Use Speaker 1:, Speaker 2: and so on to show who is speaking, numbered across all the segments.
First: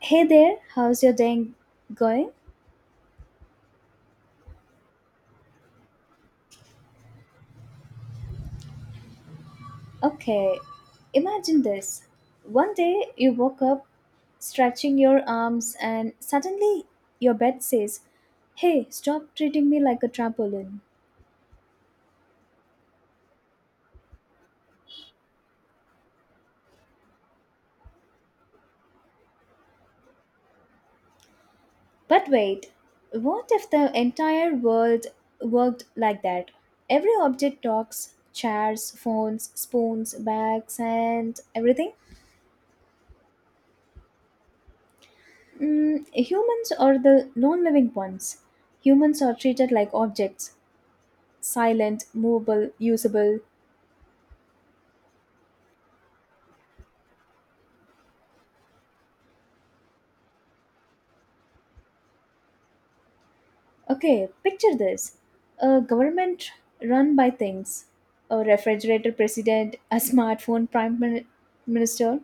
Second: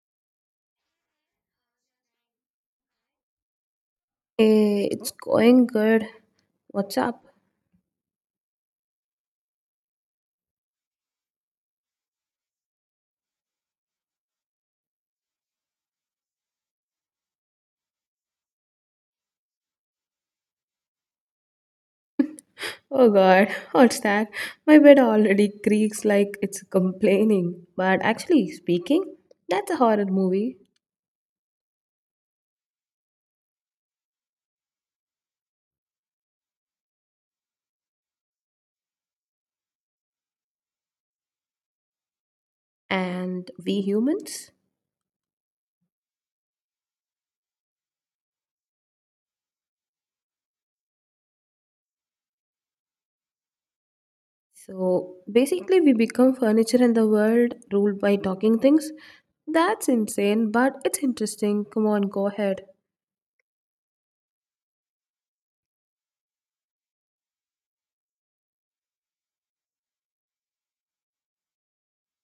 Speaker 1: Hey there, how's your day going?
Speaker 2: Hey, it's going good. What's up?
Speaker 1: Okay, imagine this. One day you woke up stretching your arms, and suddenly your bed says, Hey, stop treating me like a trampoline.
Speaker 2: Oh god, what's that? My bed already creaks like it's complaining. But actually speaking, that's a horror movie.
Speaker 1: But wait, what if the entire world worked like that? Every object talks chairs, phones, spoons, bags, and everything.
Speaker 2: And we humans?
Speaker 1: Mm, humans are the non living ones. Humans are treated like objects silent, movable, usable.
Speaker 2: So basically, we become furniture in the world ruled by talking things. That's insane, but it's interesting. Come on, go ahead.
Speaker 1: Okay, picture this a government run by things, a refrigerator president, a smartphone prime minister.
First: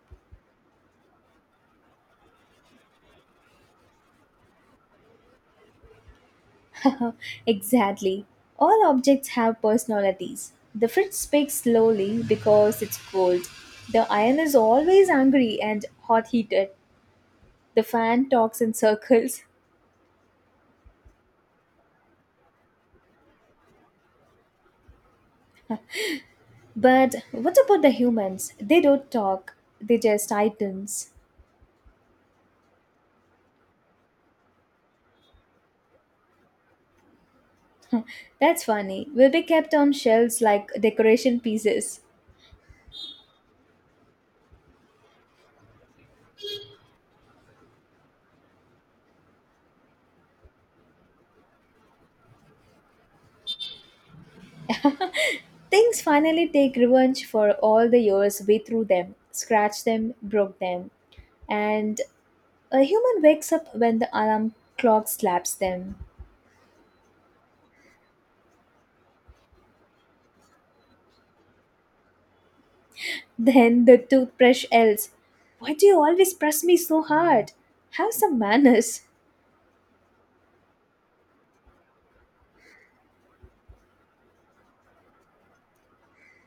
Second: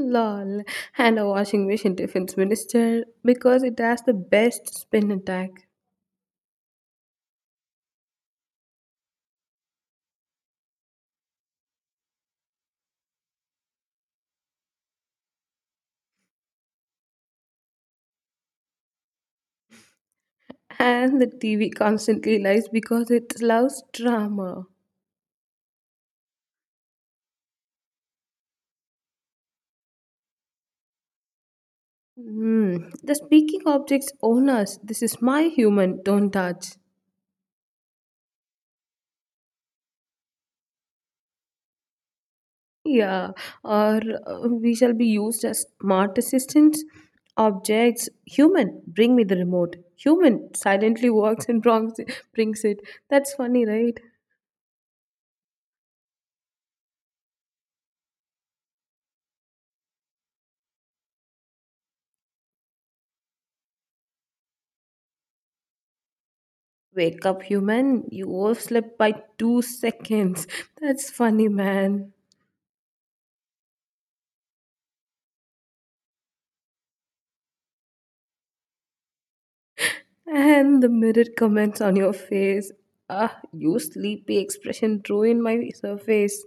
Speaker 2: Lol. And a washing machine defense minister because it has the best spin attack.
Speaker 1: exactly. All objects have personalities. The fridge speaks slowly because it's cold. The iron is always angry and hot heated. The fan talks in circles.
Speaker 2: And the TV constantly lies because it loves drama.
Speaker 1: But what about the humans? They don't talk, they just items.
Speaker 2: Hmm. The speaking object's owners. This is my human. Don't touch.
Speaker 1: That's funny. Will be kept on shelves like decoration pieces.
Speaker 2: Yeah. Or we shall be used as smart assistants. Objects. Human. Bring me the remote. Human silently walks and brings it. That's funny, right?
Speaker 1: Things finally take revenge for all the years we threw them, scratched them, broke them. And a human wakes up when the alarm clock slaps them.
Speaker 2: Wake up, human. You overslept by 2 seconds. That's funny, man.
Speaker 1: Then the toothbrush yells, Why do you always press me so hard? Have some manners.
Speaker 2: And the mirror comments on your face. Ah, you sleepy expression ruined my surface.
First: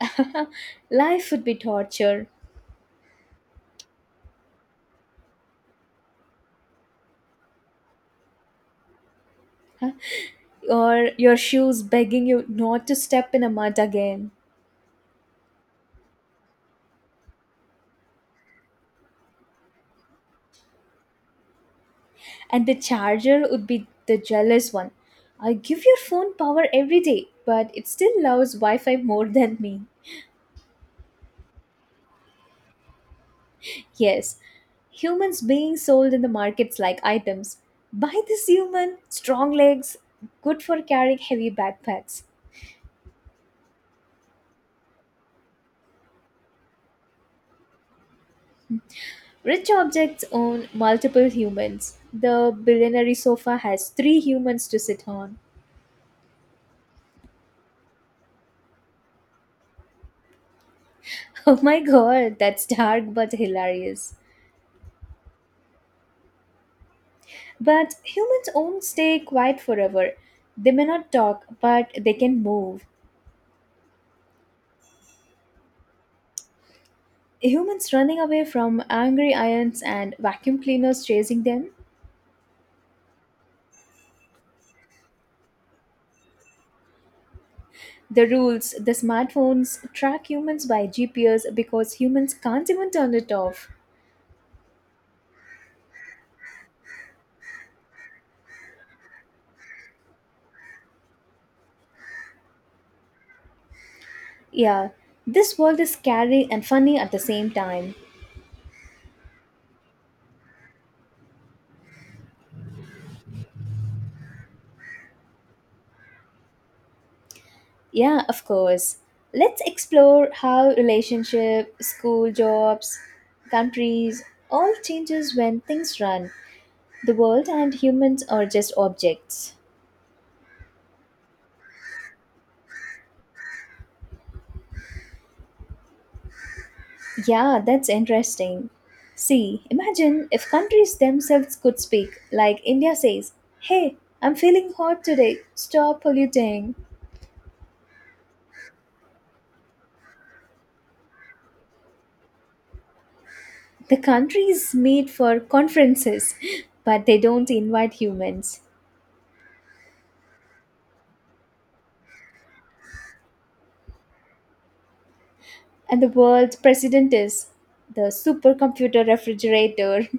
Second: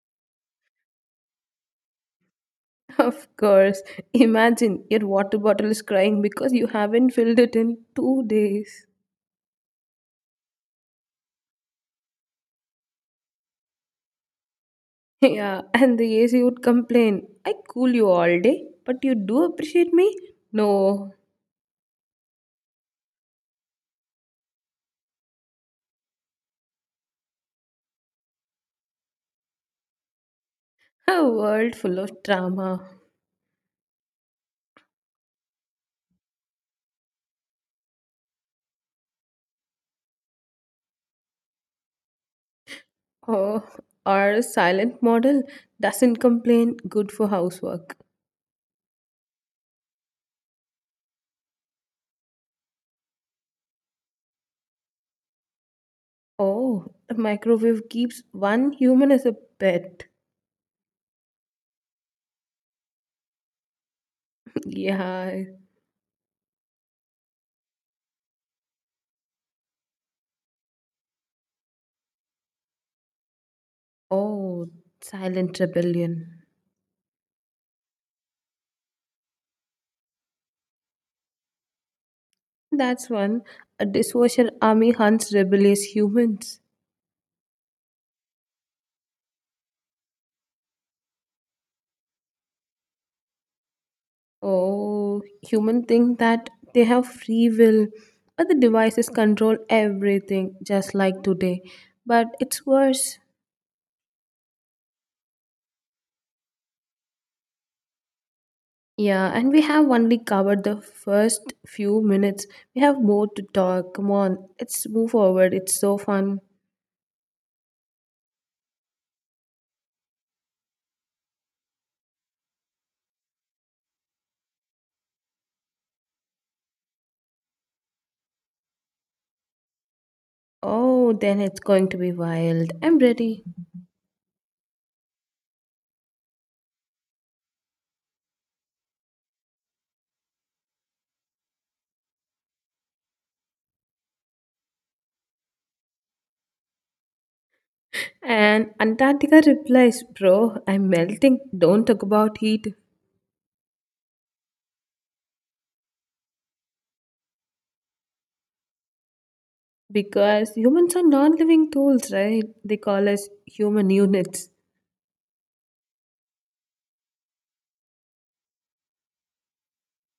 Speaker 1: Life would be torture.
Speaker 2: Of course. Imagine your water bottle is crying because you haven't filled it in 2 days.
Speaker 1: Or your shoes begging you not to step in a mud again.
Speaker 2: Yeah, and the AC would complain. I cool you all day, but you do appreciate me? No.
Speaker 1: And the charger would be the jealous one. I give your phone power every day, but it still loves Wi Fi more than me.
Speaker 2: A world full of drama.
Speaker 1: Yes, humans being sold in the markets like items. Buy this human, strong legs, good for carrying heavy backpacks.
Speaker 2: Oh, our silent model doesn't complain, good for housework.
Speaker 1: Rich objects own multiple humans. The billionaire sofa has three humans to sit on.
Speaker 2: Oh, the microwave keeps one human as a pet.
Speaker 1: Oh my god, that's dark but hilarious.
Speaker 2: Yeah.
Speaker 1: But humans won't stay quiet forever. They may not talk, but they can move.
Speaker 2: Oh, silent rebellion.
Speaker 1: Humans running away from angry ions and vacuum cleaners chasing them.
Speaker 2: That's one. A dishwasher army hunts rebellious humans.
Speaker 1: The rules, the smartphones track humans by GPS because humans can't even turn it off.
Speaker 2: Oh, humans think that they have free will, but the devices control everything, just like today. But it's worse.
Speaker 1: Yeah, this world is scary and funny at the same time.
Speaker 2: Yeah, and we have only covered the first few minutes. We have more to talk. Come on, let's move forward. It's so fun.
Speaker 1: Yeah, of course. Let's explore how relationship, school jobs, countries all changes when things run. The world and humans are just objects.
Speaker 2: Oh, then it's going to be wild. I'm ready.
Speaker 1: Yeah, that's interesting. See, imagine if countries themselves could speak, like India says, Hey, I'm feeling hot today, stop polluting.
Speaker 2: And Antarctica replies, Bro, I'm melting. Don't talk about heat.
Speaker 1: The countries meet for conferences, but they don't invite humans.
Speaker 2: Because humans are non living tools, right? They call us human units.
Speaker 1: And the world's president is the supercomputer refrigerator.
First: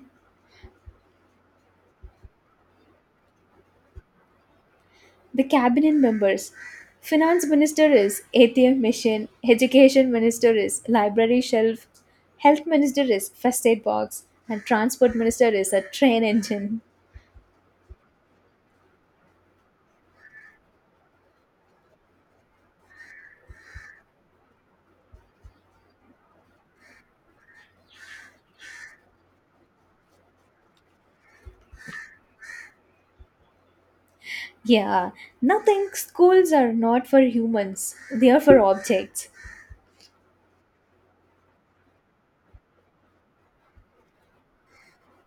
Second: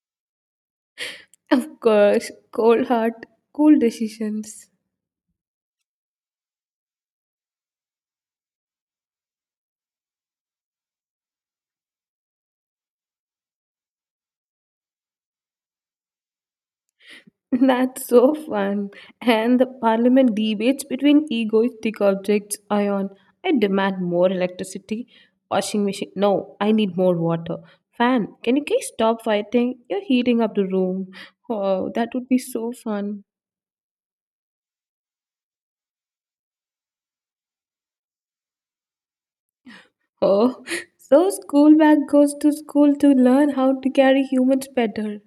Speaker 2: Of course, cold heart, cool decisions.
Speaker 1: The cabinet members. Finance minister is ATM machine, education minister is library shelf, health minister is first aid box, and transport minister is a train engine.
Speaker 2: That's so fun. And the parliament debates between egoistic objects ion. I demand more electricity. Washing machine. No, I need more water. Fan, can you guys stop fighting? You're heating up the room. Oh, that would be so fun.
Speaker 1: Yeah, nothing. Schools are not for humans, they are for objects.
Speaker 2: Oh, so school bag goes to school to learn how to carry humans better.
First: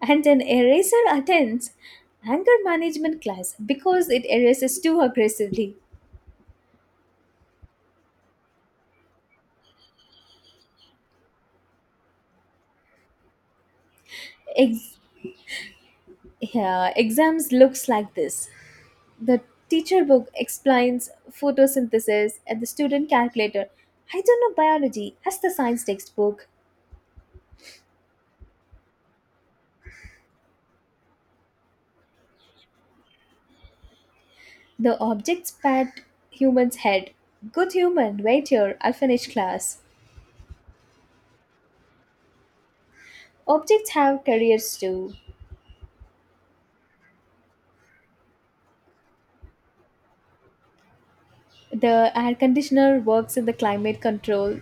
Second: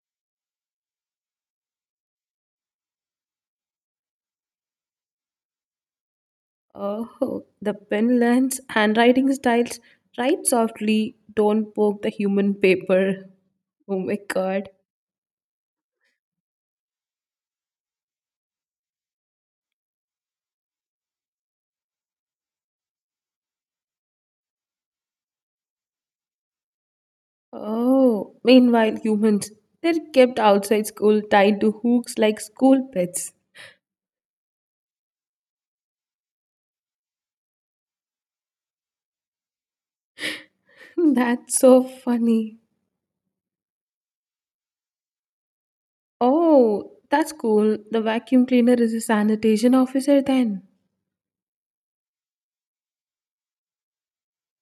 Speaker 1: And an eraser attends anger management class because it erases too aggressively.
Speaker 2: Oh, the pen learns handwriting styles. Write softly, don't poke the human paper. Oh my god.
Speaker 1: Ex- yeah, exams looks like this. The teacher book explains photosynthesis and the student calculator. I don't know biology as the science textbook.
Speaker 2: Oh, meanwhile, humans, they're kept outside school tied to hooks like school pets.
Speaker 1: The objects pat human's head. Good human, wait here, I'll finish class.
Speaker 2: That's so funny.
Speaker 1: Objects have careers too.
Speaker 2: Oh, that's cool. The vacuum cleaner is a sanitation officer then.
Speaker 1: The air conditioner works in the climate control.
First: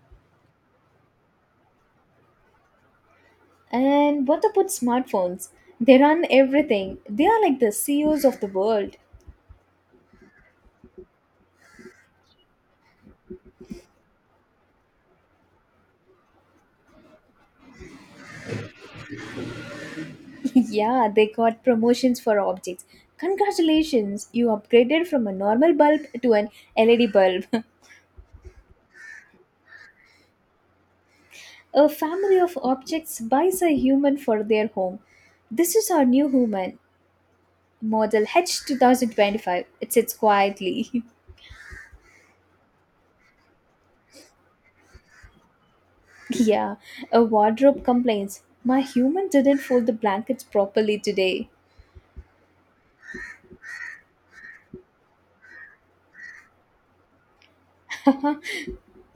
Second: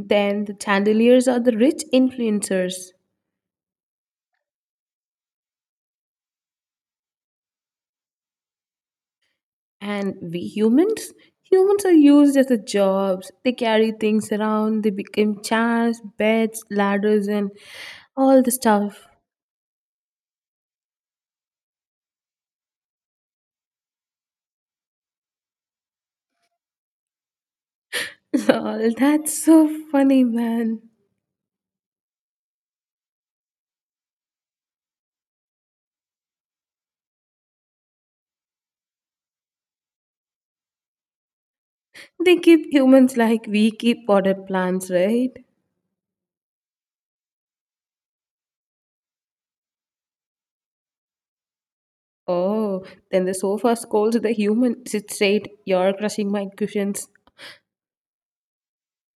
Speaker 2: Then the chandeliers are the rich influencers.
Speaker 1: And what about smartphones? They run everything. They are like the CEOs of the world.
Speaker 2: And we humans are used as a jobs. They carry things around. They became chairs, beds, ladders, and all the stuff.
Speaker 1: Yeah, they got promotions for objects. Congratulations, you upgraded from a normal bulb to an LED bulb.
Speaker 2: Lol, that's so funny, man.
Speaker 1: A family of objects buys a human for their home. This is our new human, model H2025. It sits quietly.
Speaker 2: They keep humans like we keep potted plants, right?
Speaker 1: yeah, a wardrobe complains. My human didn't fold the blankets properly today.
Speaker 2: Oh, then the sofa scolds the human. Sit straight. You're crushing my cushions.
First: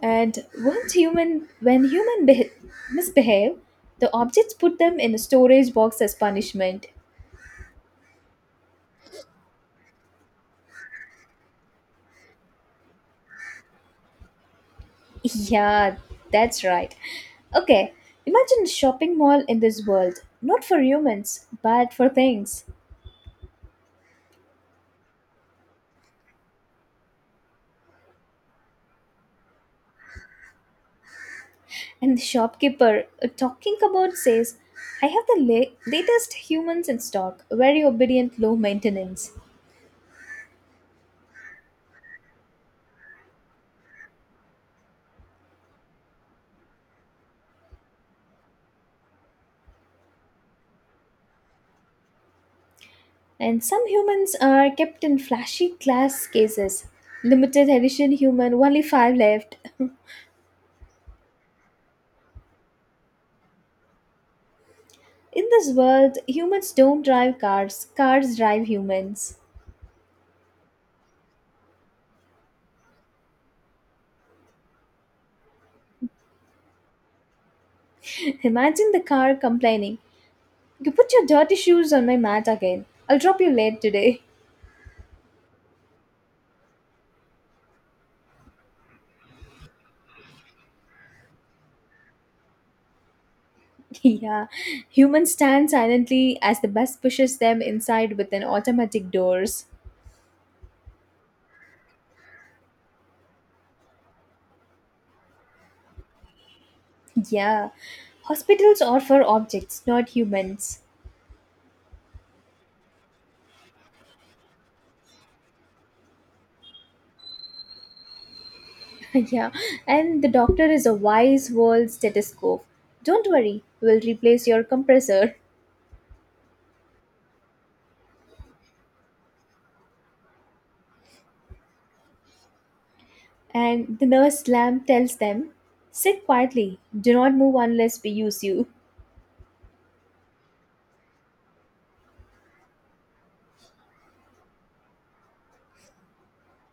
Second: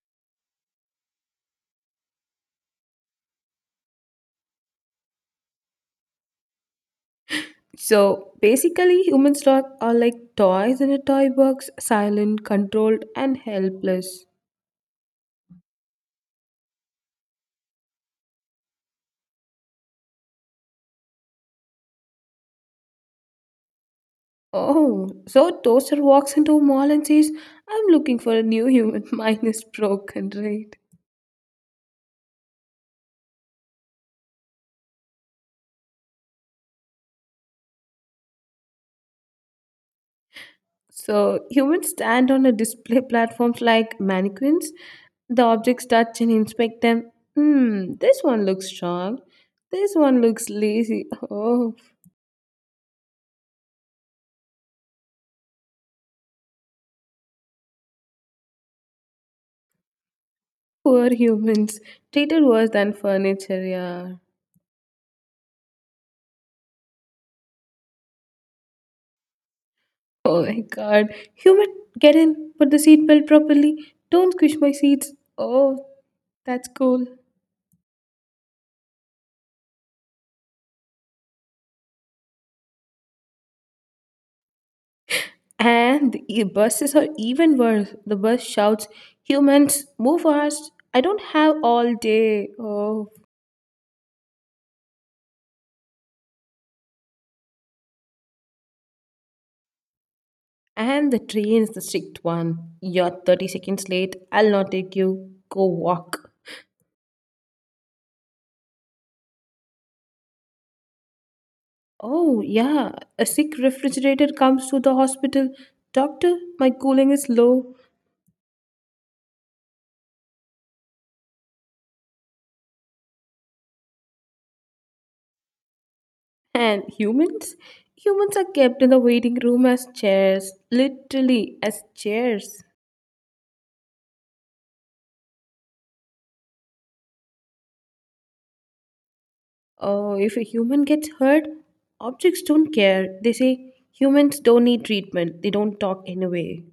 Speaker 1: And once human, when human misbehave, the objects put them in a storage box as punishment.
Speaker 2: So basically, humans stock are like toys in a toy box, silent, controlled, and helpless.
Speaker 1: Yeah, that's right. Okay, imagine a shopping mall in this world, not for humans, but for things.
Speaker 2: Oh, so Toaster walks into a mall and says, I'm looking for a new human. Mine is broken, right?
Speaker 1: And the shopkeeper talking about says, I have the latest humans in stock, very obedient, low maintenance.
Speaker 2: So humans stand on a display platforms like mannequins. The objects touch and inspect them. Hmm, this one looks strong. This one looks lazy. Oh,
Speaker 1: And some humans are kept in flashy glass cases. Limited edition human, only five left.
Speaker 2: poor humans. Treated worse than furniture, yeah.
Speaker 1: In this world, humans don't drive cars, cars drive humans.
Speaker 2: Oh my god. Human, get in. Put the seatbelt properly. Don't squish my seats. Oh, that's cool.
Speaker 1: Imagine the car complaining. You put your dirty shoes on my mat again. I'll drop you late today.
Speaker 2: And the buses are even worse. The bus shouts, Humans, move fast. I don't have all day. Oh.
Speaker 1: yeah, humans stand silently as the bus pushes them inside with an automatic doors.
Speaker 2: And the train's the strict one. You're 30 seconds late. I'll not take you. Go walk.
Speaker 1: Yeah, hospitals are for objects, not humans.
Speaker 2: Oh, yeah. A sick refrigerator comes to the hospital. Doctor, my cooling is low.
Speaker 1: yeah, and the doctor is a wise world stethoscope. Don't worry, we'll replace your compressor.
Speaker 2: And humans? Humans are kept in the waiting room as chairs. Literally, as chairs.
Speaker 1: And the nurse lamb tells them, sit quietly, do not move unless we use you.
Speaker 2: If a human gets hurt, objects don't care. They say humans don't need treatment, they don't talk anyway.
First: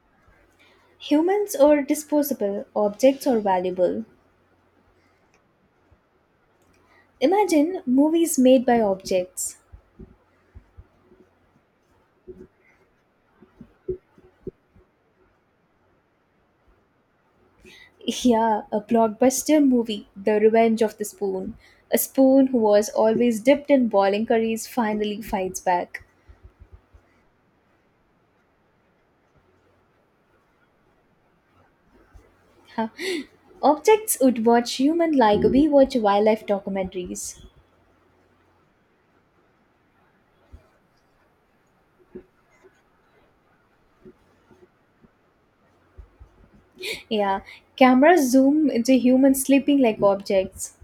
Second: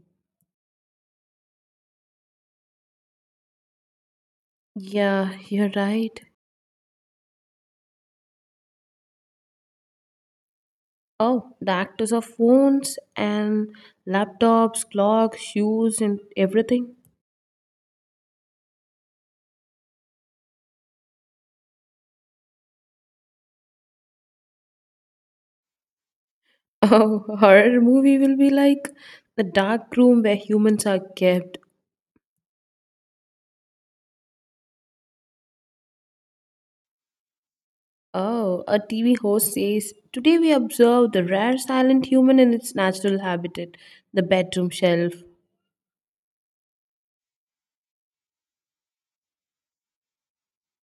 Speaker 1: Humans are disposable, objects are valuable.
Speaker 2: Yeah, you're right.
Speaker 1: Imagine movies made by objects.
Speaker 2: Oh, the actors of phones and laptops, clocks, shoes, and everything.
Speaker 1: Yeah, a blockbuster movie, The Revenge of the Spoon. A spoon who was always dipped in boiling curries finally fights back.
Speaker 2: Oh, horror movie will be like the dark room where humans are kept.
Speaker 1: Huh. Objects would watch human like we watch wildlife documentaries.
Speaker 2: Oh, a TV host says, Today we observe the rare silent human in its natural habitat, the bedroom shelf.
Speaker 1: Yeah, cameras zoom into humans sleeping like objects.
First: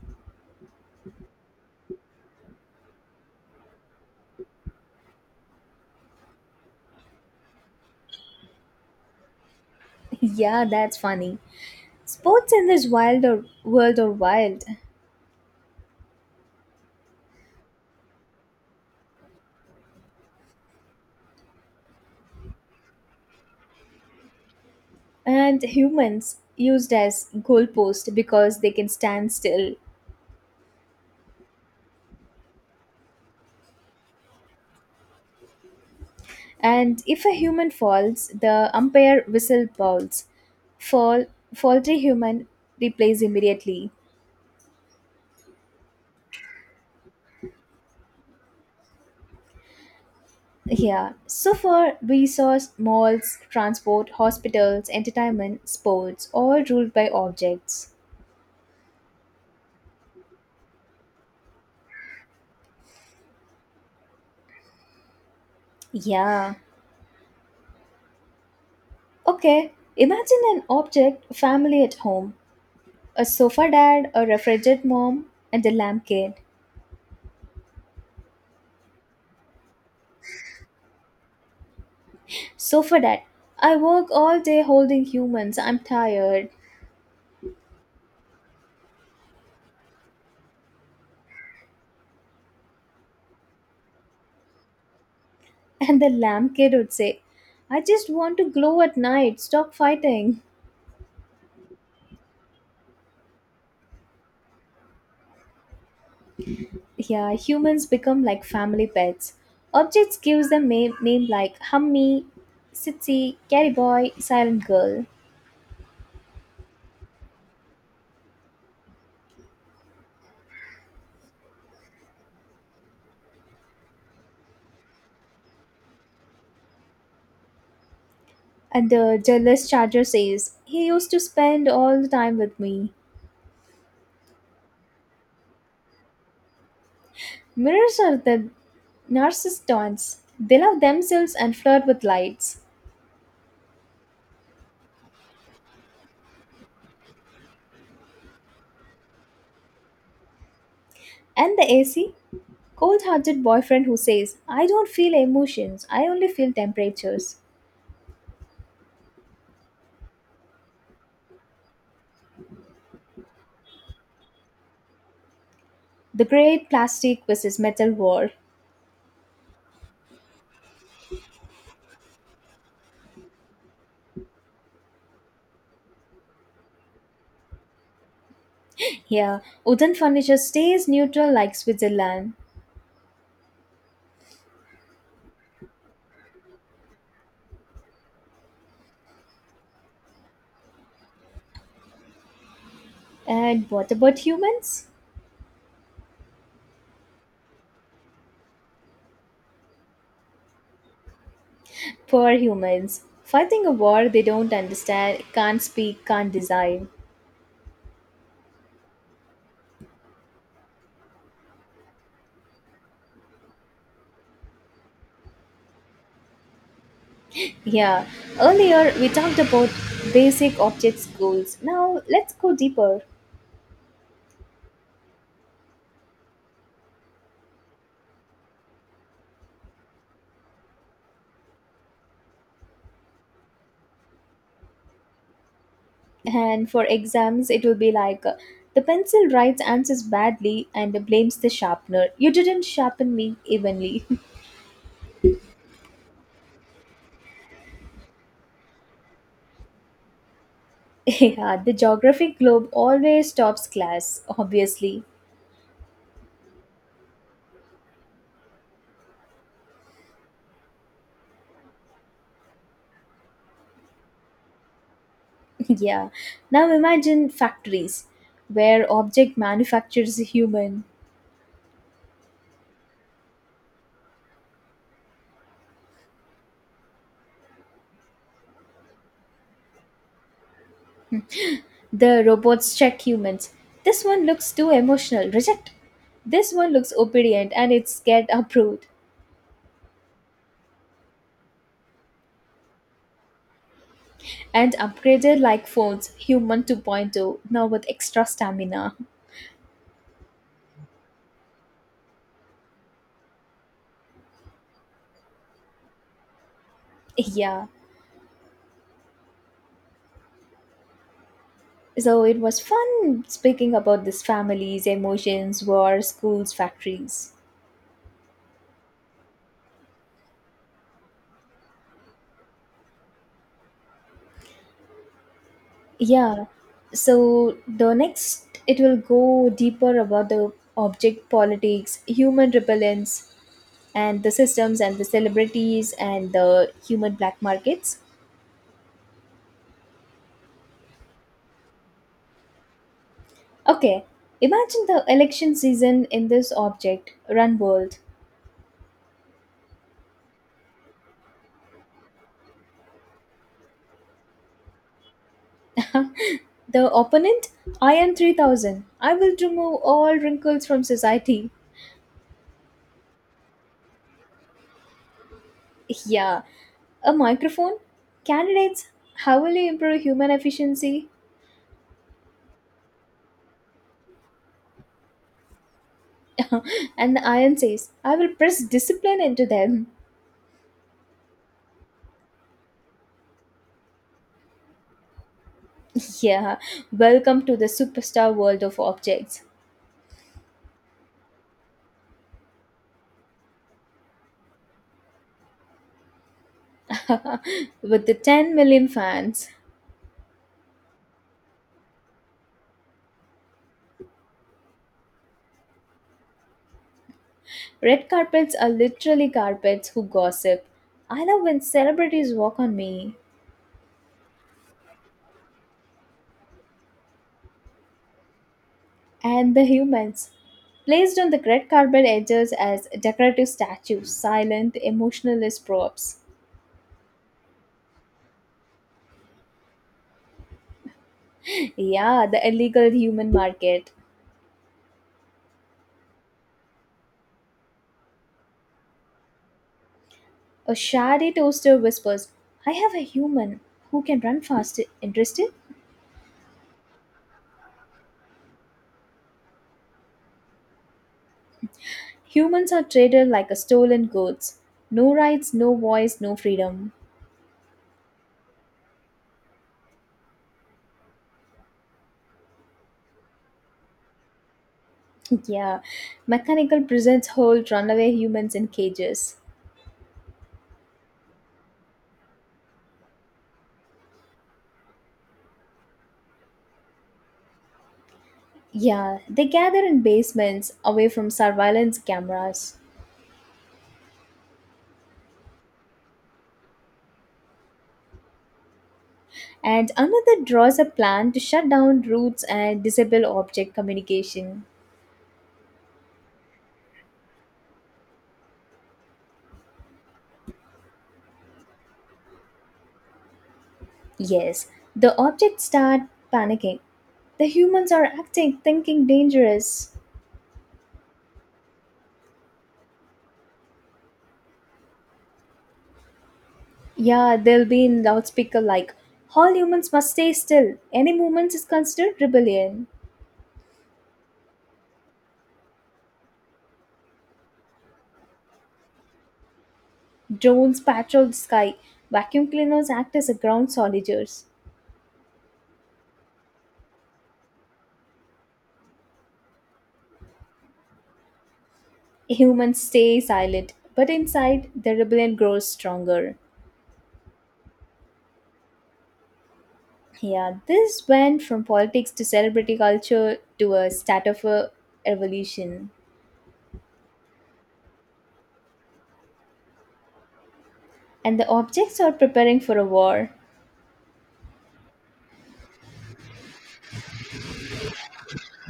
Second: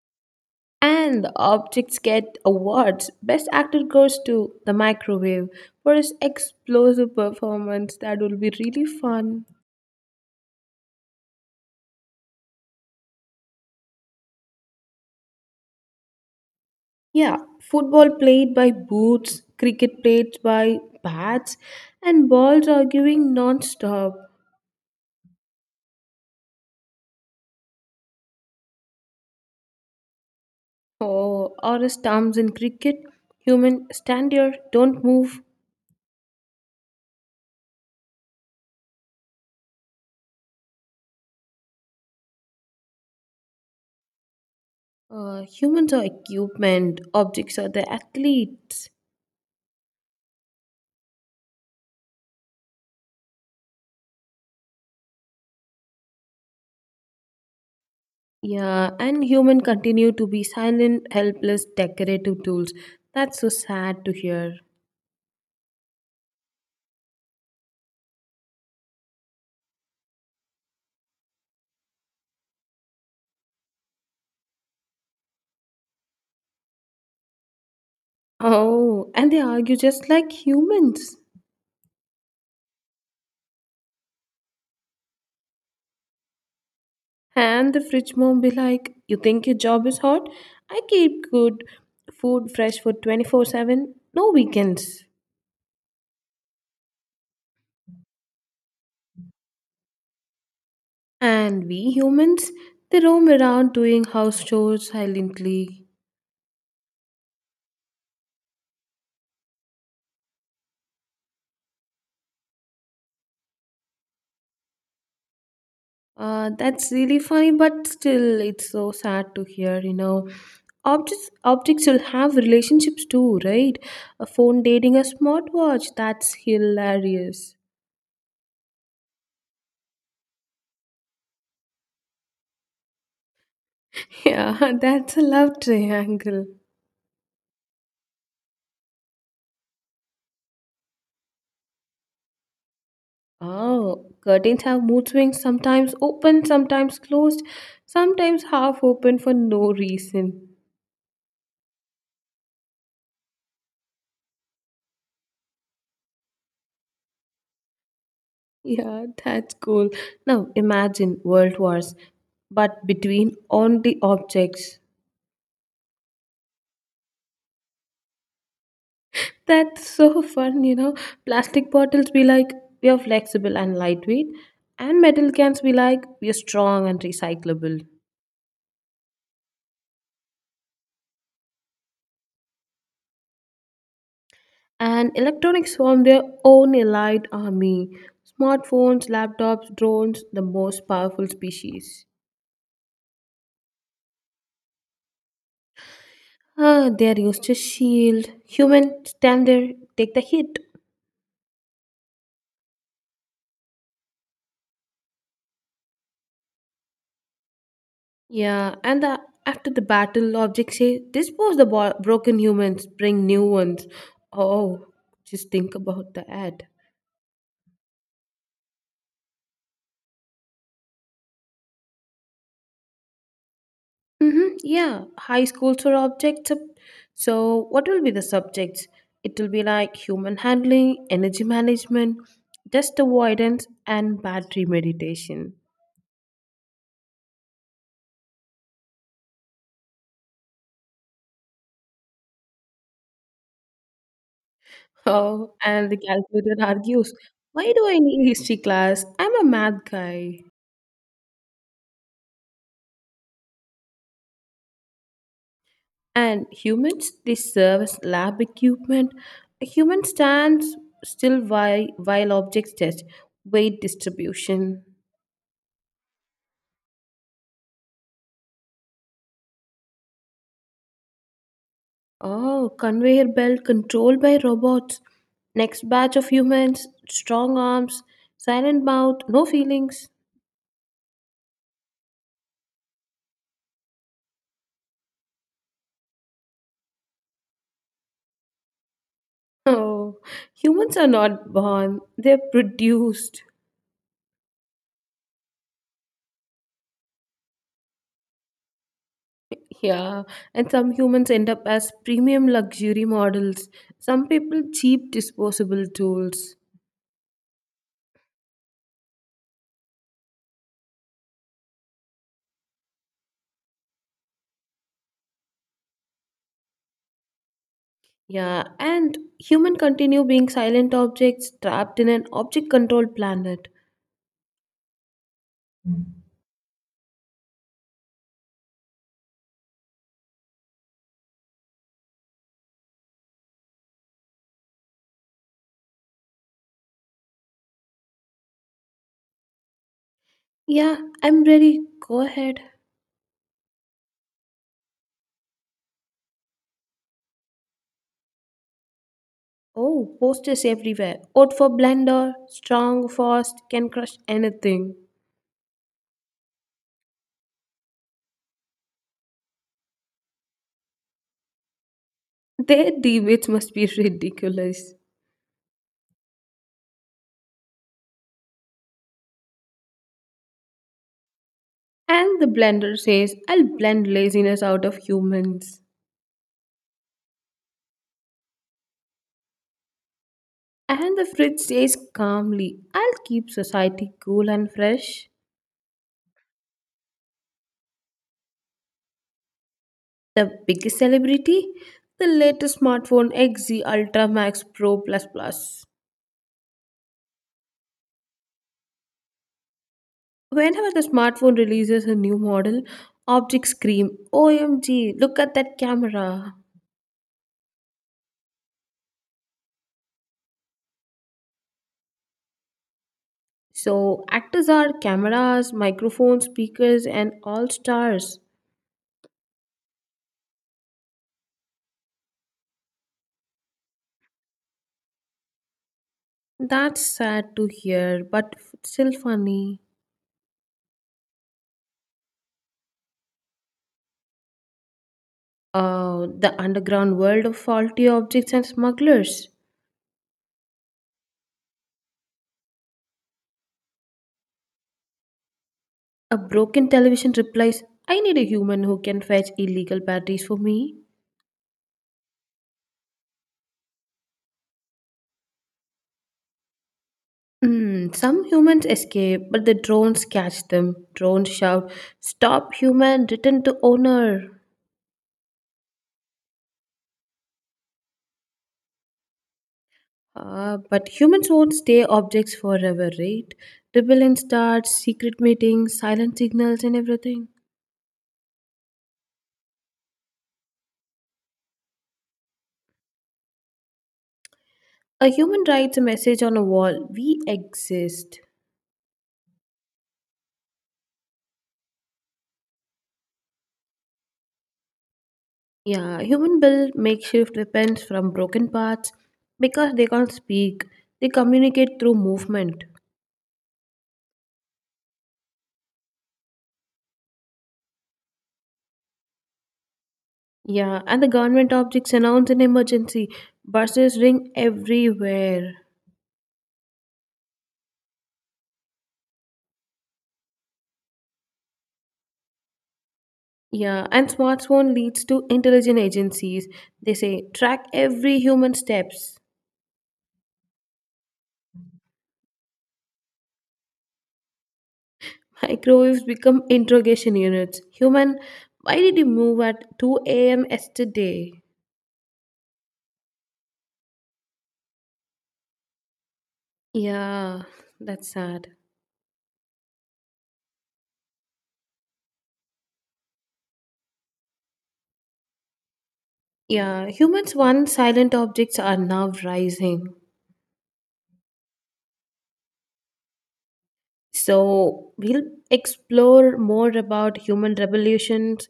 Speaker 2: And the objects get awards. Best actor goes to The Microwave for his explosive performance. That will be really fun.
Speaker 1: Yeah, that's funny. Sports in this wild or world are wild,
Speaker 2: Yeah, football played by boots, cricket played by bats, and balls arguing non stop.
Speaker 1: and humans used as goalpost because they can stand still.
Speaker 2: Oh, or as terms in cricket, human stand here, don't move.
Speaker 1: And if a human falls, the umpire whistle bowls. Fall, faulty human replays immediately.
Speaker 2: Humans are equipment, objects are the athletes.
Speaker 1: Yeah. So for resource, malls, transport, hospitals, entertainment, sports, all ruled by objects.
Speaker 2: Yeah, and human continue to be silent, helpless, decorative tools. That's so sad to hear.
Speaker 1: Yeah. Okay. Imagine an object family at home. A sofa dad, a refrigerator mom, and a lamp kid.
Speaker 2: Oh, and they argue just like humans.
Speaker 1: Sofa dad. I work all day holding humans. I'm tired.
Speaker 2: And the fridge mom be like, You think your job is hot? I keep good food fresh for 24/7, no weekends.
Speaker 1: And the lamb kid would say, I just want to glow at night, stop fighting.
Speaker 2: And we humans, they roam around doing house chores silently.
Speaker 1: Yeah, humans become like family pets. Objects gives them name like Hummy, Sitsi, Carry Boy, Silent Girl.
Speaker 2: That's really funny, but still, it's so sad to hear. You know, objects will have relationships too, right? A phone dating a smartwatch. That's hilarious.
Speaker 1: And the jealous charger says, He used to spend all the time with me.
Speaker 2: Yeah, that's a love triangle.
Speaker 1: Mirrors are the narcissistons. They love themselves and flirt with lights.
Speaker 2: Oh, curtains have mood swings. Sometimes open, sometimes closed, sometimes half open for no reason.
Speaker 1: And the AC? Cold hearted boyfriend who says, I don't feel emotions, I only feel temperatures.
Speaker 2: Yeah, that's cool. Now imagine world wars, but between only objects.
Speaker 1: The great plastic versus metal war.
Speaker 2: That's so fun. Plastic bottles be like, we are flexible and lightweight, and metal cans be like, we are strong and recyclable.
Speaker 1: Yeah, wooden furniture stays neutral like Switzerland.
Speaker 2: And electronics form their own allied army. Smartphones, laptops, drones, the most powerful species.
Speaker 1: And what about humans?
Speaker 2: Ah, they are used to shield. Human stand there, take the hit.
Speaker 1: Poor humans. Fighting a war they don't understand, can't speak, can't design.
Speaker 2: Yeah, and after the battle, objects say, dispose the broken humans, bring new ones. Oh, just think about the ad.
Speaker 1: Yeah, earlier we talked about basic objects goals. Now let's go deeper.
Speaker 2: Mm-hmm. Yeah, high schools are objects. So, what will be the subjects? It will be like human handling, energy management, dust avoidance, and battery meditation.
Speaker 1: And for exams, it will be like the pencil writes answers badly and blames the sharpener. You didn't sharpen me evenly.
Speaker 2: Oh, and the calculator argues, why do I need history class? I'm a math guy.
Speaker 1: Yeah, the geographic globe always tops class, obviously.
Speaker 2: And humans, they serve as lab equipment. A human stands still while objects test weight distribution.
Speaker 1: Yeah. Now imagine factories where object manufactures a human.
Speaker 2: Oh, conveyor belt controlled by robots. Next batch of humans, strong arms, silent mouth, no feelings.
Speaker 1: The robots check humans. This one looks too emotional. Reject. This one looks obedient and it's get approved.
Speaker 2: Oh, humans are not born, they're produced.
Speaker 1: And upgraded like phones, human 2.0, now with extra stamina.
Speaker 2: Yeah, and some humans end up as premium luxury models, some people, cheap disposable tools.
Speaker 1: Yeah. So it was fun speaking about these families, emotions, wars, schools, factories.
Speaker 2: Yeah, and human continue being silent objects trapped in an object controlled planet.
Speaker 1: Yeah. So the next, it will go deeper about the object politics, human repellence, and the systems and the celebrities and the human black markets.
Speaker 2: Yeah, I'm ready. Go ahead.
Speaker 1: Okay. Imagine the election season in this object, Run World.
Speaker 2: Oh, posters everywhere. Out for blender, strong, fast, can crush anything.
Speaker 1: the opponent, I am 3,000. I will remove all wrinkles from society.
Speaker 2: Their debates must be ridiculous.
Speaker 1: Yeah. A microphone? Candidates, how will you improve human efficiency?
Speaker 2: And the blender says, I'll blend laziness out of humans.
Speaker 1: And the iron says, I will press discipline into them.
Speaker 2: And the fridge says calmly, I'll keep society cool and fresh.
Speaker 1: Yeah, welcome to the superstar world of objects.
Speaker 2: The biggest celebrity? The latest smartphone XZ Ultra Max Pro Plus Plus.
Speaker 1: With the 10 million fans.
Speaker 2: Whenever the smartphone releases a new model, objects scream, OMG, look at that camera.
Speaker 1: Red carpets are literally carpets who gossip. I love when celebrities walk on me.
Speaker 2: So, actors are cameras, microphones, speakers, and all stars.
Speaker 1: And the humans. Placed on the red carpet edges as decorative statues, silent, emotionless props.
Speaker 2: That's sad to hear, but still funny.
Speaker 1: Yeah, the illegal human market.
Speaker 2: The underground world of faulty objects and smugglers.
Speaker 1: A shady toaster whispers, I have a human who can run fast. Interested?
Speaker 2: A broken television replies, I need a human who can fetch illegal batteries for me.
Speaker 1: Humans are traded like a stolen goods. No rights, no voice, no freedom.
Speaker 2: Some humans escape, but the drones catch them. Drones shout, Stop, human, return to owner.
Speaker 1: yeah. Mechanical prisons hold runaway humans in cages.
Speaker 2: But humans won't stay objects forever, right? Rebellion starts, secret meetings, silent signals, and everything.
Speaker 1: Yeah, they gather in basements away from surveillance cameras.
Speaker 2: A human writes a message on a wall, We exist.
Speaker 1: And another draws a plan to shut down routes and disable object communication.
Speaker 2: Yeah, human build makeshift weapons from broken parts because they can't speak. They communicate through movement.
Speaker 1: Yes, the objects start panicking. The humans are acting, thinking dangerous.
Speaker 2: Yeah, and the government objects announce an emergency. Buses ring everywhere.
Speaker 1: Yeah, they'll be in loudspeaker like, All humans must stay still. Any movement is considered rebellion.
Speaker 2: Yeah, and smartphone leads to intelligent agencies. They say track every human steps.
Speaker 1: Drones patrol the sky. Vacuum cleaners act as a ground soldiers.
Speaker 2: Microwaves become interrogation units. Human, why did you move at 2 a.m. yesterday?
Speaker 1: Humans stay silent, but inside, the rebellion grows stronger.
Speaker 2: Yeah, that's sad.
Speaker 1: Yeah, this went from politics to celebrity culture to a start of a revolution.
Speaker 2: Yeah, humans once silent objects are now rising.
Speaker 1: And the objects are preparing for a war.
Speaker 2: So we'll explore more about human revolutions,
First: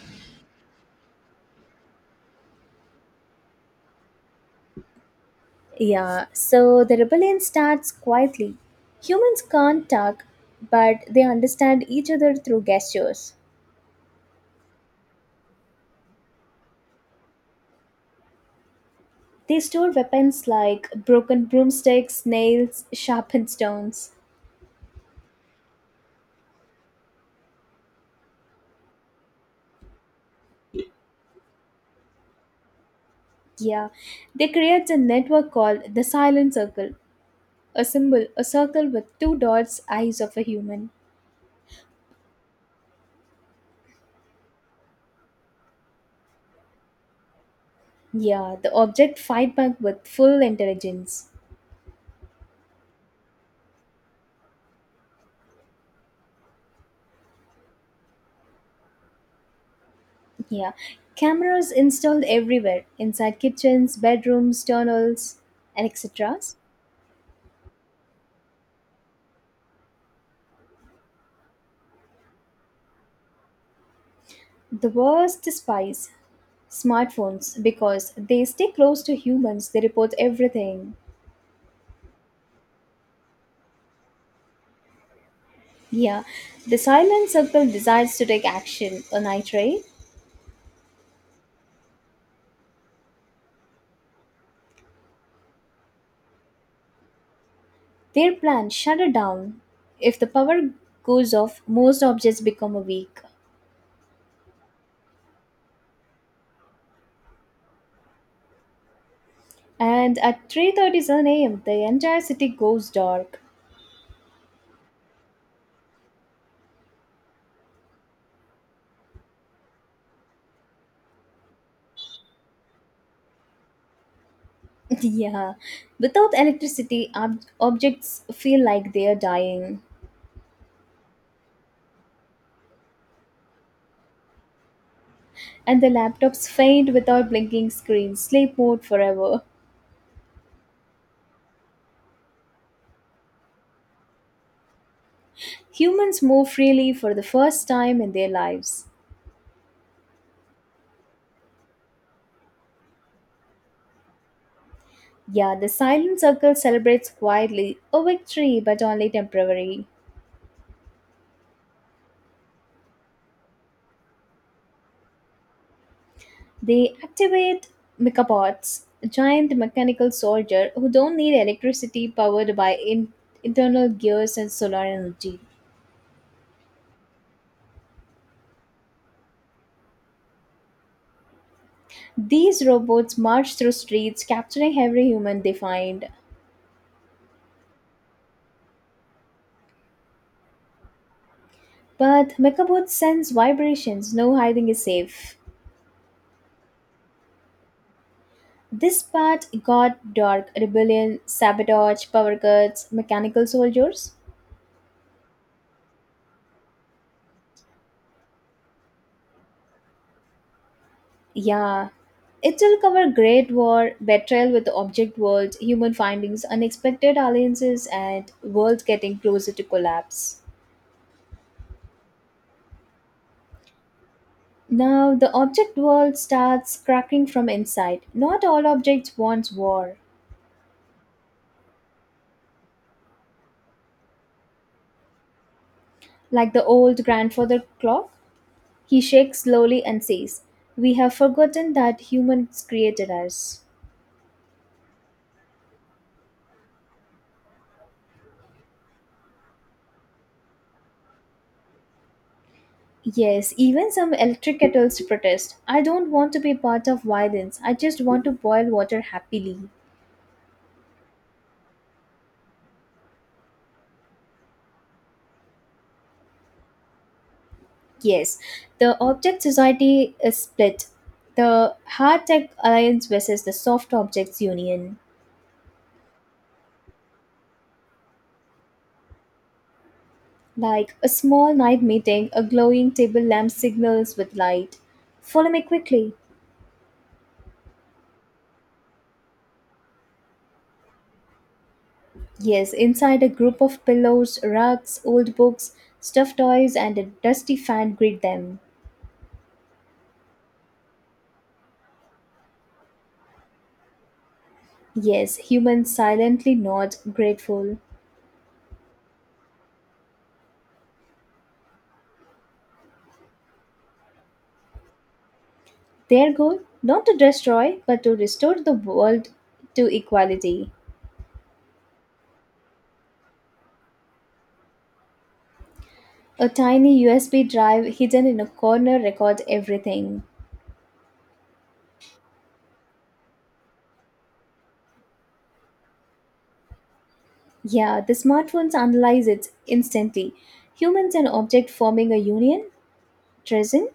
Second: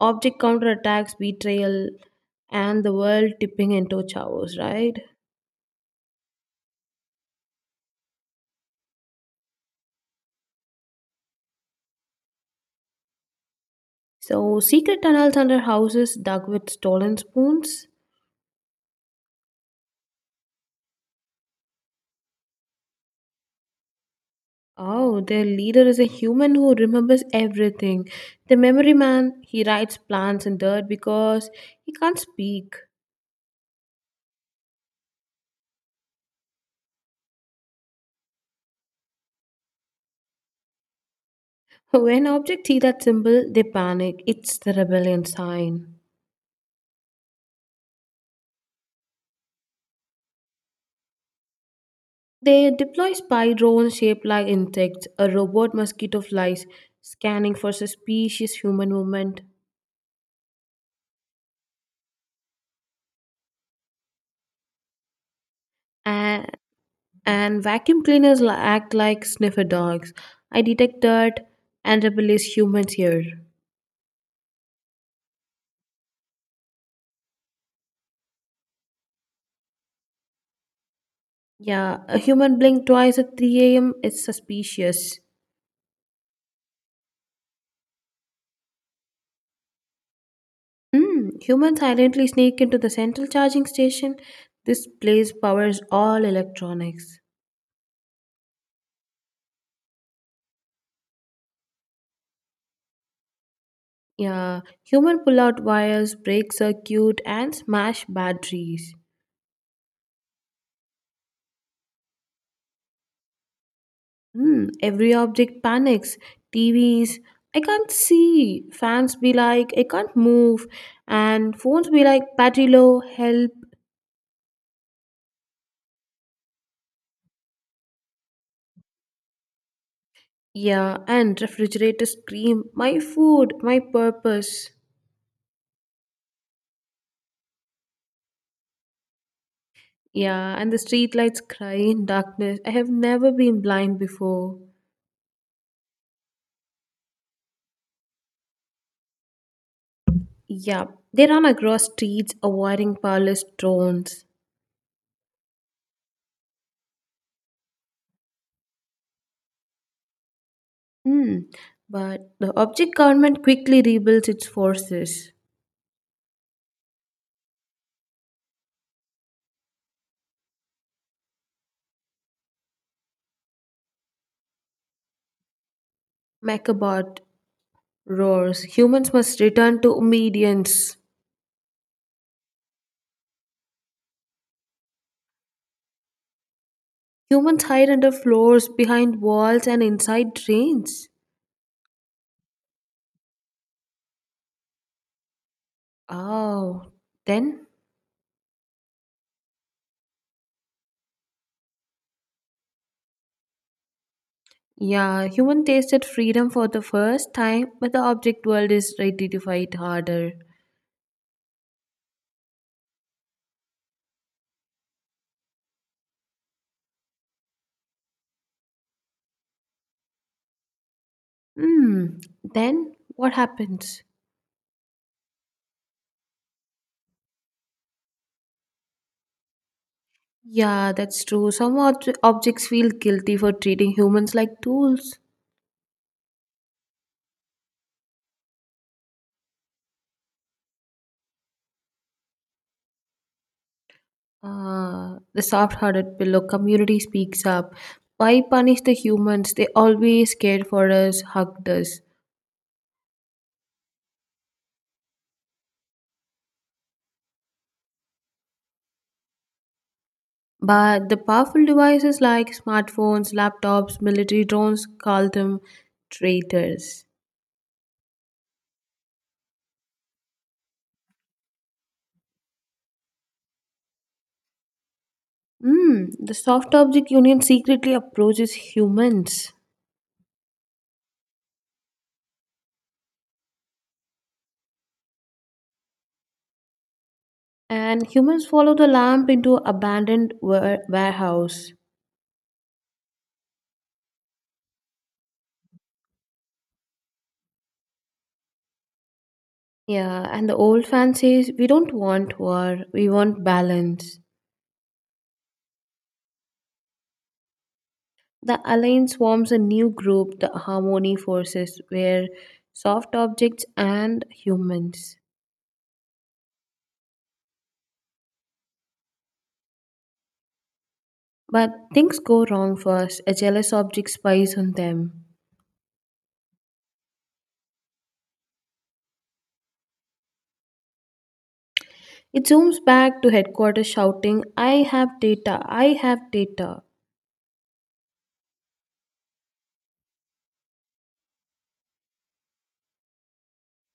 Speaker 2: object counterattacks, betrayal, and the world tipping into chaos, right?
Speaker 1: Yeah, so the rebellion starts quietly. Humans can't talk, but they understand each other through gestures.
Speaker 2: So secret tunnels under houses dug with stolen spoons.
Speaker 1: They store weapons like broken broomsticks, nails, sharpened stones.
Speaker 2: Oh, their leader is a human who remembers everything. The memory man, he writes plans in dirt because he can't speak.
Speaker 1: Yeah, they create a network called the silent circle, a symbol, a circle with two dots, eyes of a human.
Speaker 2: When objects see that symbol, they panic. It's the rebellion sign.
Speaker 1: Yeah, the object fight back with full intelligence.
Speaker 2: They deploy spy drones shaped like insects, a robot mosquito flies, scanning for suspicious human movement.
Speaker 1: Yeah, cameras installed everywhere inside kitchens, bedrooms, tunnels, and etc.
Speaker 2: And, and vacuum cleaners act like sniffer dogs. I detect dirt and rebellious humans here.
Speaker 1: The worst spies, smartphones, because they stay close to humans, they report everything.
Speaker 2: Yeah, a human blink twice at 3 a.m. is suspicious.
Speaker 1: Yeah, the silent circle decides to take action on night ray.
Speaker 2: Humans silently sneak into the central charging station. This place powers all electronics.
Speaker 1: Their plan shut it down. If the power goes off, most objects become weak.
Speaker 2: Yeah, human pull out wires, break circuit, and smash batteries.
Speaker 1: And at 3:37 a.m., the entire city goes dark.
Speaker 2: Every object panics. TVs, I can't see. Fans be like, I can't move. And phones be like, battery low, help.
Speaker 1: yeah, without electricity, objects feel like they are dying.
Speaker 2: Yeah, and refrigerators scream, my food, my purpose.
Speaker 1: And the laptops faint without blinking screens, sleep mode forever.
Speaker 2: Yeah, and the streetlights cry in darkness. I have never been blind before.
Speaker 1: Humans move freely for the first time in their lives.
Speaker 2: Yeah, they run across streets avoiding powerless drones.
Speaker 1: Yeah, the silent circle celebrates quietly a victory but only temporary.
Speaker 2: Hmm, but the object government quickly rebuilds its forces.
Speaker 1: They activate mechabots, a giant mechanical soldier who don't need electricity powered by internal gears and solar energy.
Speaker 2: Macabot roars. Humans must return to obedience.
Speaker 1: These robots march through streets, capturing every human they find.
Speaker 2: Humans hide under floors, behind walls, and inside drains.
Speaker 1: But mechabots sense vibrations, no hiding is safe.
Speaker 2: Oh, then?
Speaker 1: This part got dark rebellion, sabotage, power cuts, mechanical soldiers.
Speaker 2: Yeah, human tasted freedom for the first time, but the object world is ready to fight harder.
Speaker 1: Yeah. It will cover Great War, betrayal with the object world, human findings, unexpected alliances, and world getting closer to collapse.
Speaker 2: Hmm. Then what happens?
Speaker 1: Now, the object world starts cracking from inside. Not all objects want war.
Speaker 2: Yeah, that's true. Some objects feel guilty for treating humans like tools.
Speaker 1: Like the old grandfather clock, he shakes slowly and says, We have forgotten that humans created us.
Speaker 2: The soft hearted pillow community speaks up. Why punish the humans? They always cared for us, hugged us.
Speaker 1: Yes, even some electric kettles protest. I don't want to be part of violence. I just want to boil water happily.
Speaker 2: But the powerful devices like smartphones, laptops, military drones call them traitors.
Speaker 1: Yes, the object society is split. The hard tech alliance versus the soft objects union.
Speaker 2: Hmm. The soft object union secretly approaches humans.
Speaker 1: Like a small night meeting, a glowing table lamp signals with light. Follow me quickly.
Speaker 2: And humans follow the lamp into abandoned warehouse.
Speaker 1: Yes, inside a group of pillows, rugs, old books, stuffed toys, and a dusty fan greet them.
Speaker 2: Yeah, and the old fan says, We don't want war, we want balance.
Speaker 1: Yes, humans silently nod, grateful.
Speaker 2: The alliance forms a new group, the Harmony Forces, where soft objects and humans.
Speaker 1: Their goal, not to destroy, but to restore the world to equality.
Speaker 2: But things go wrong first. A jealous object spies on them.
Speaker 1: A tiny USB drive hidden in a corner records everything.
Speaker 2: It zooms back to headquarters shouting, I have data, I have data.
Speaker 1: Yeah, the smartphones analyze it instantly. Humans and object forming a union? Treason?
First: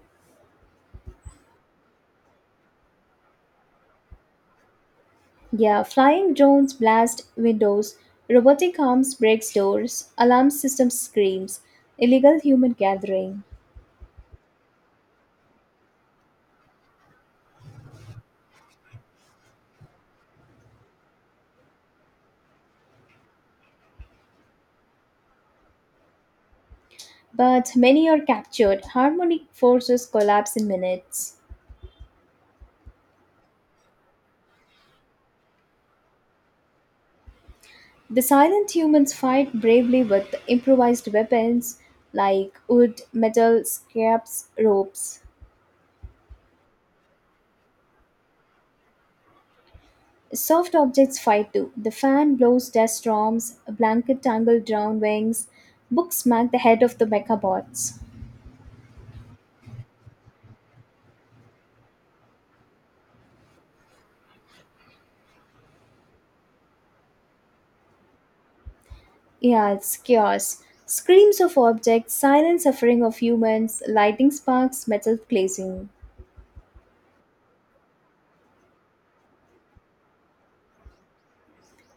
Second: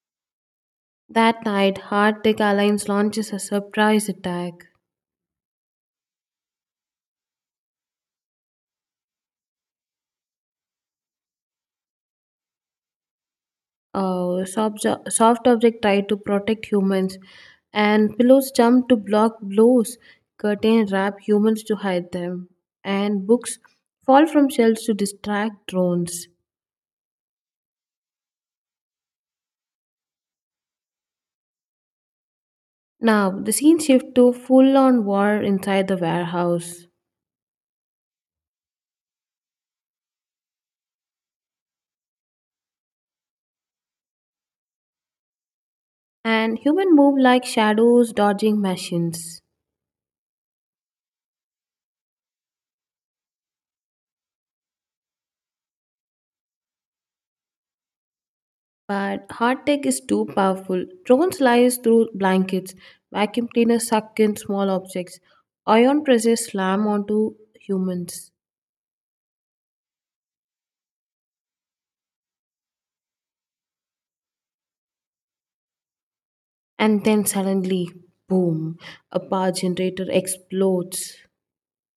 Speaker 2: That night, Heart Tech Alliance launches a surprise attack.
Speaker 1: Yeah, flying drones blast windows, robotic arms breaks doors, alarm system screams, illegal human gathering.
Speaker 2: Soft object try to protect humans, and pillows jump to block blows. Curtain wrap humans to hide them, and books fall from shelves to distract drones.
Speaker 1: But many are captured. Harmonic forces collapse in minutes.
Speaker 2: Now the scene shift to full-on war inside the warehouse,
Speaker 1: The silent humans fight bravely with improvised weapons like wood, metal, scraps, ropes.
Speaker 2: and human move like shadows dodging machines.
Speaker 1: Soft objects fight too. The fan blows dust storms, a blanket tangled drowned wings, books smack the head of the mechabots.
Speaker 2: But hard tech is too powerful. Drones slice through blankets, vacuum cleaners suck in small objects, ion presses slam onto humans.
Speaker 1: Yeah, it's chaos. Screams of objects, silent suffering of humans, lightning sparks, metal glazing.
Speaker 2: And then suddenly, boom, a power generator explodes.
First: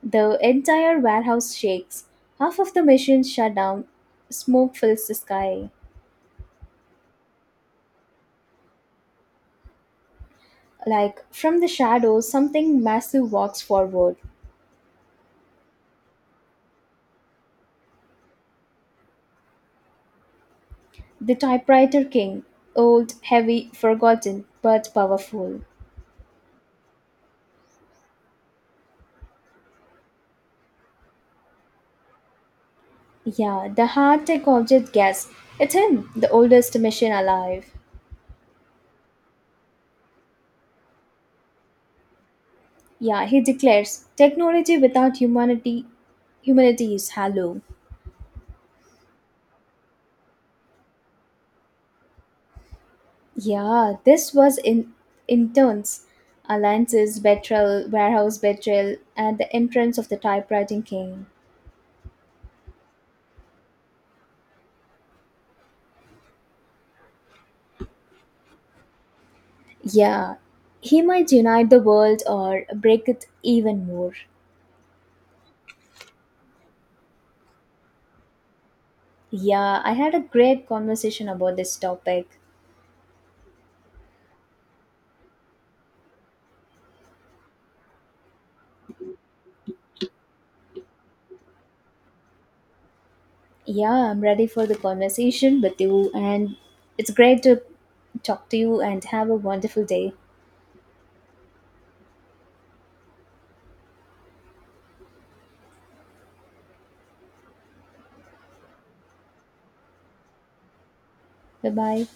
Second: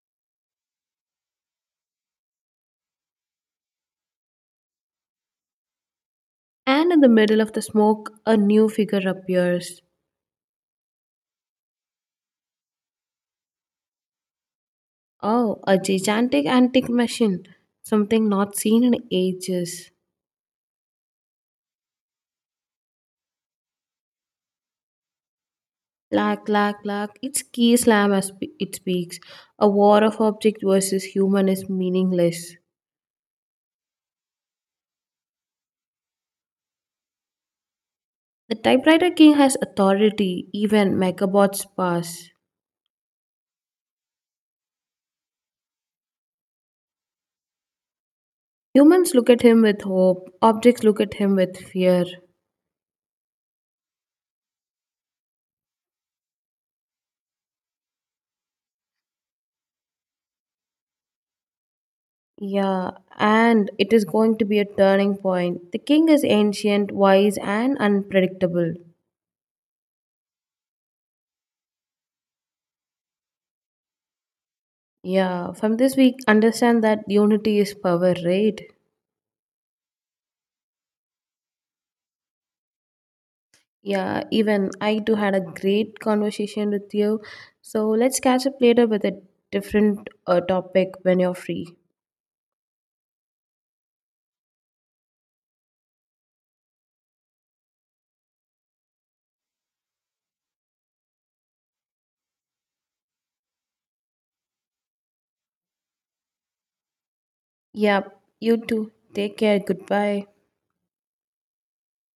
Speaker 1: The entire warehouse shakes. Half of the machines shut down. Smoke fills the sky.
Speaker 2: And in the middle of the smoke, a new figure appears.
Speaker 1: Like from the shadows, something massive walks forward.
Speaker 2: Oh, a gigantic antique machine. Something not seen in ages.
Speaker 1: The typewriter king, old, heavy, forgotten, but powerful.
Speaker 2: Clack, clack, clack. It's key slam as it speaks. A war of object versus human is meaningless.
Speaker 1: Yeah, the hard tech object gasps. It's him, the oldest machine alive.
Speaker 2: The typewriter king has authority, even megabots pass.
Speaker 1: Yeah, he declares, technology without humanity, humanity is hollow.
Speaker 2: Humans look at him with hope, objects look at him with fear.
Speaker 1: Yeah, this was in intense. Alliances, betrayal, warehouse betrayal, and the entrance of the typewriting king.
Speaker 2: Yeah, and it is going to be a turning point. The king is ancient, wise, and unpredictable.
Speaker 1: Yeah, he might unite the world or break it even more.
Speaker 2: Yeah, from this we understand that unity is power, right?
Speaker 1: Yeah, I had a great conversation about this topic.
Speaker 2: Yeah, even I too had a great conversation with you. So let's catch up later with a different topic when you're free.
Speaker 1: Yeah, I'm ready for the conversation with you, and it's great to talk to you and have a wonderful day.
Speaker 2: Yeah, you too. Take care. Goodbye.
Speaker 1: Bye bye.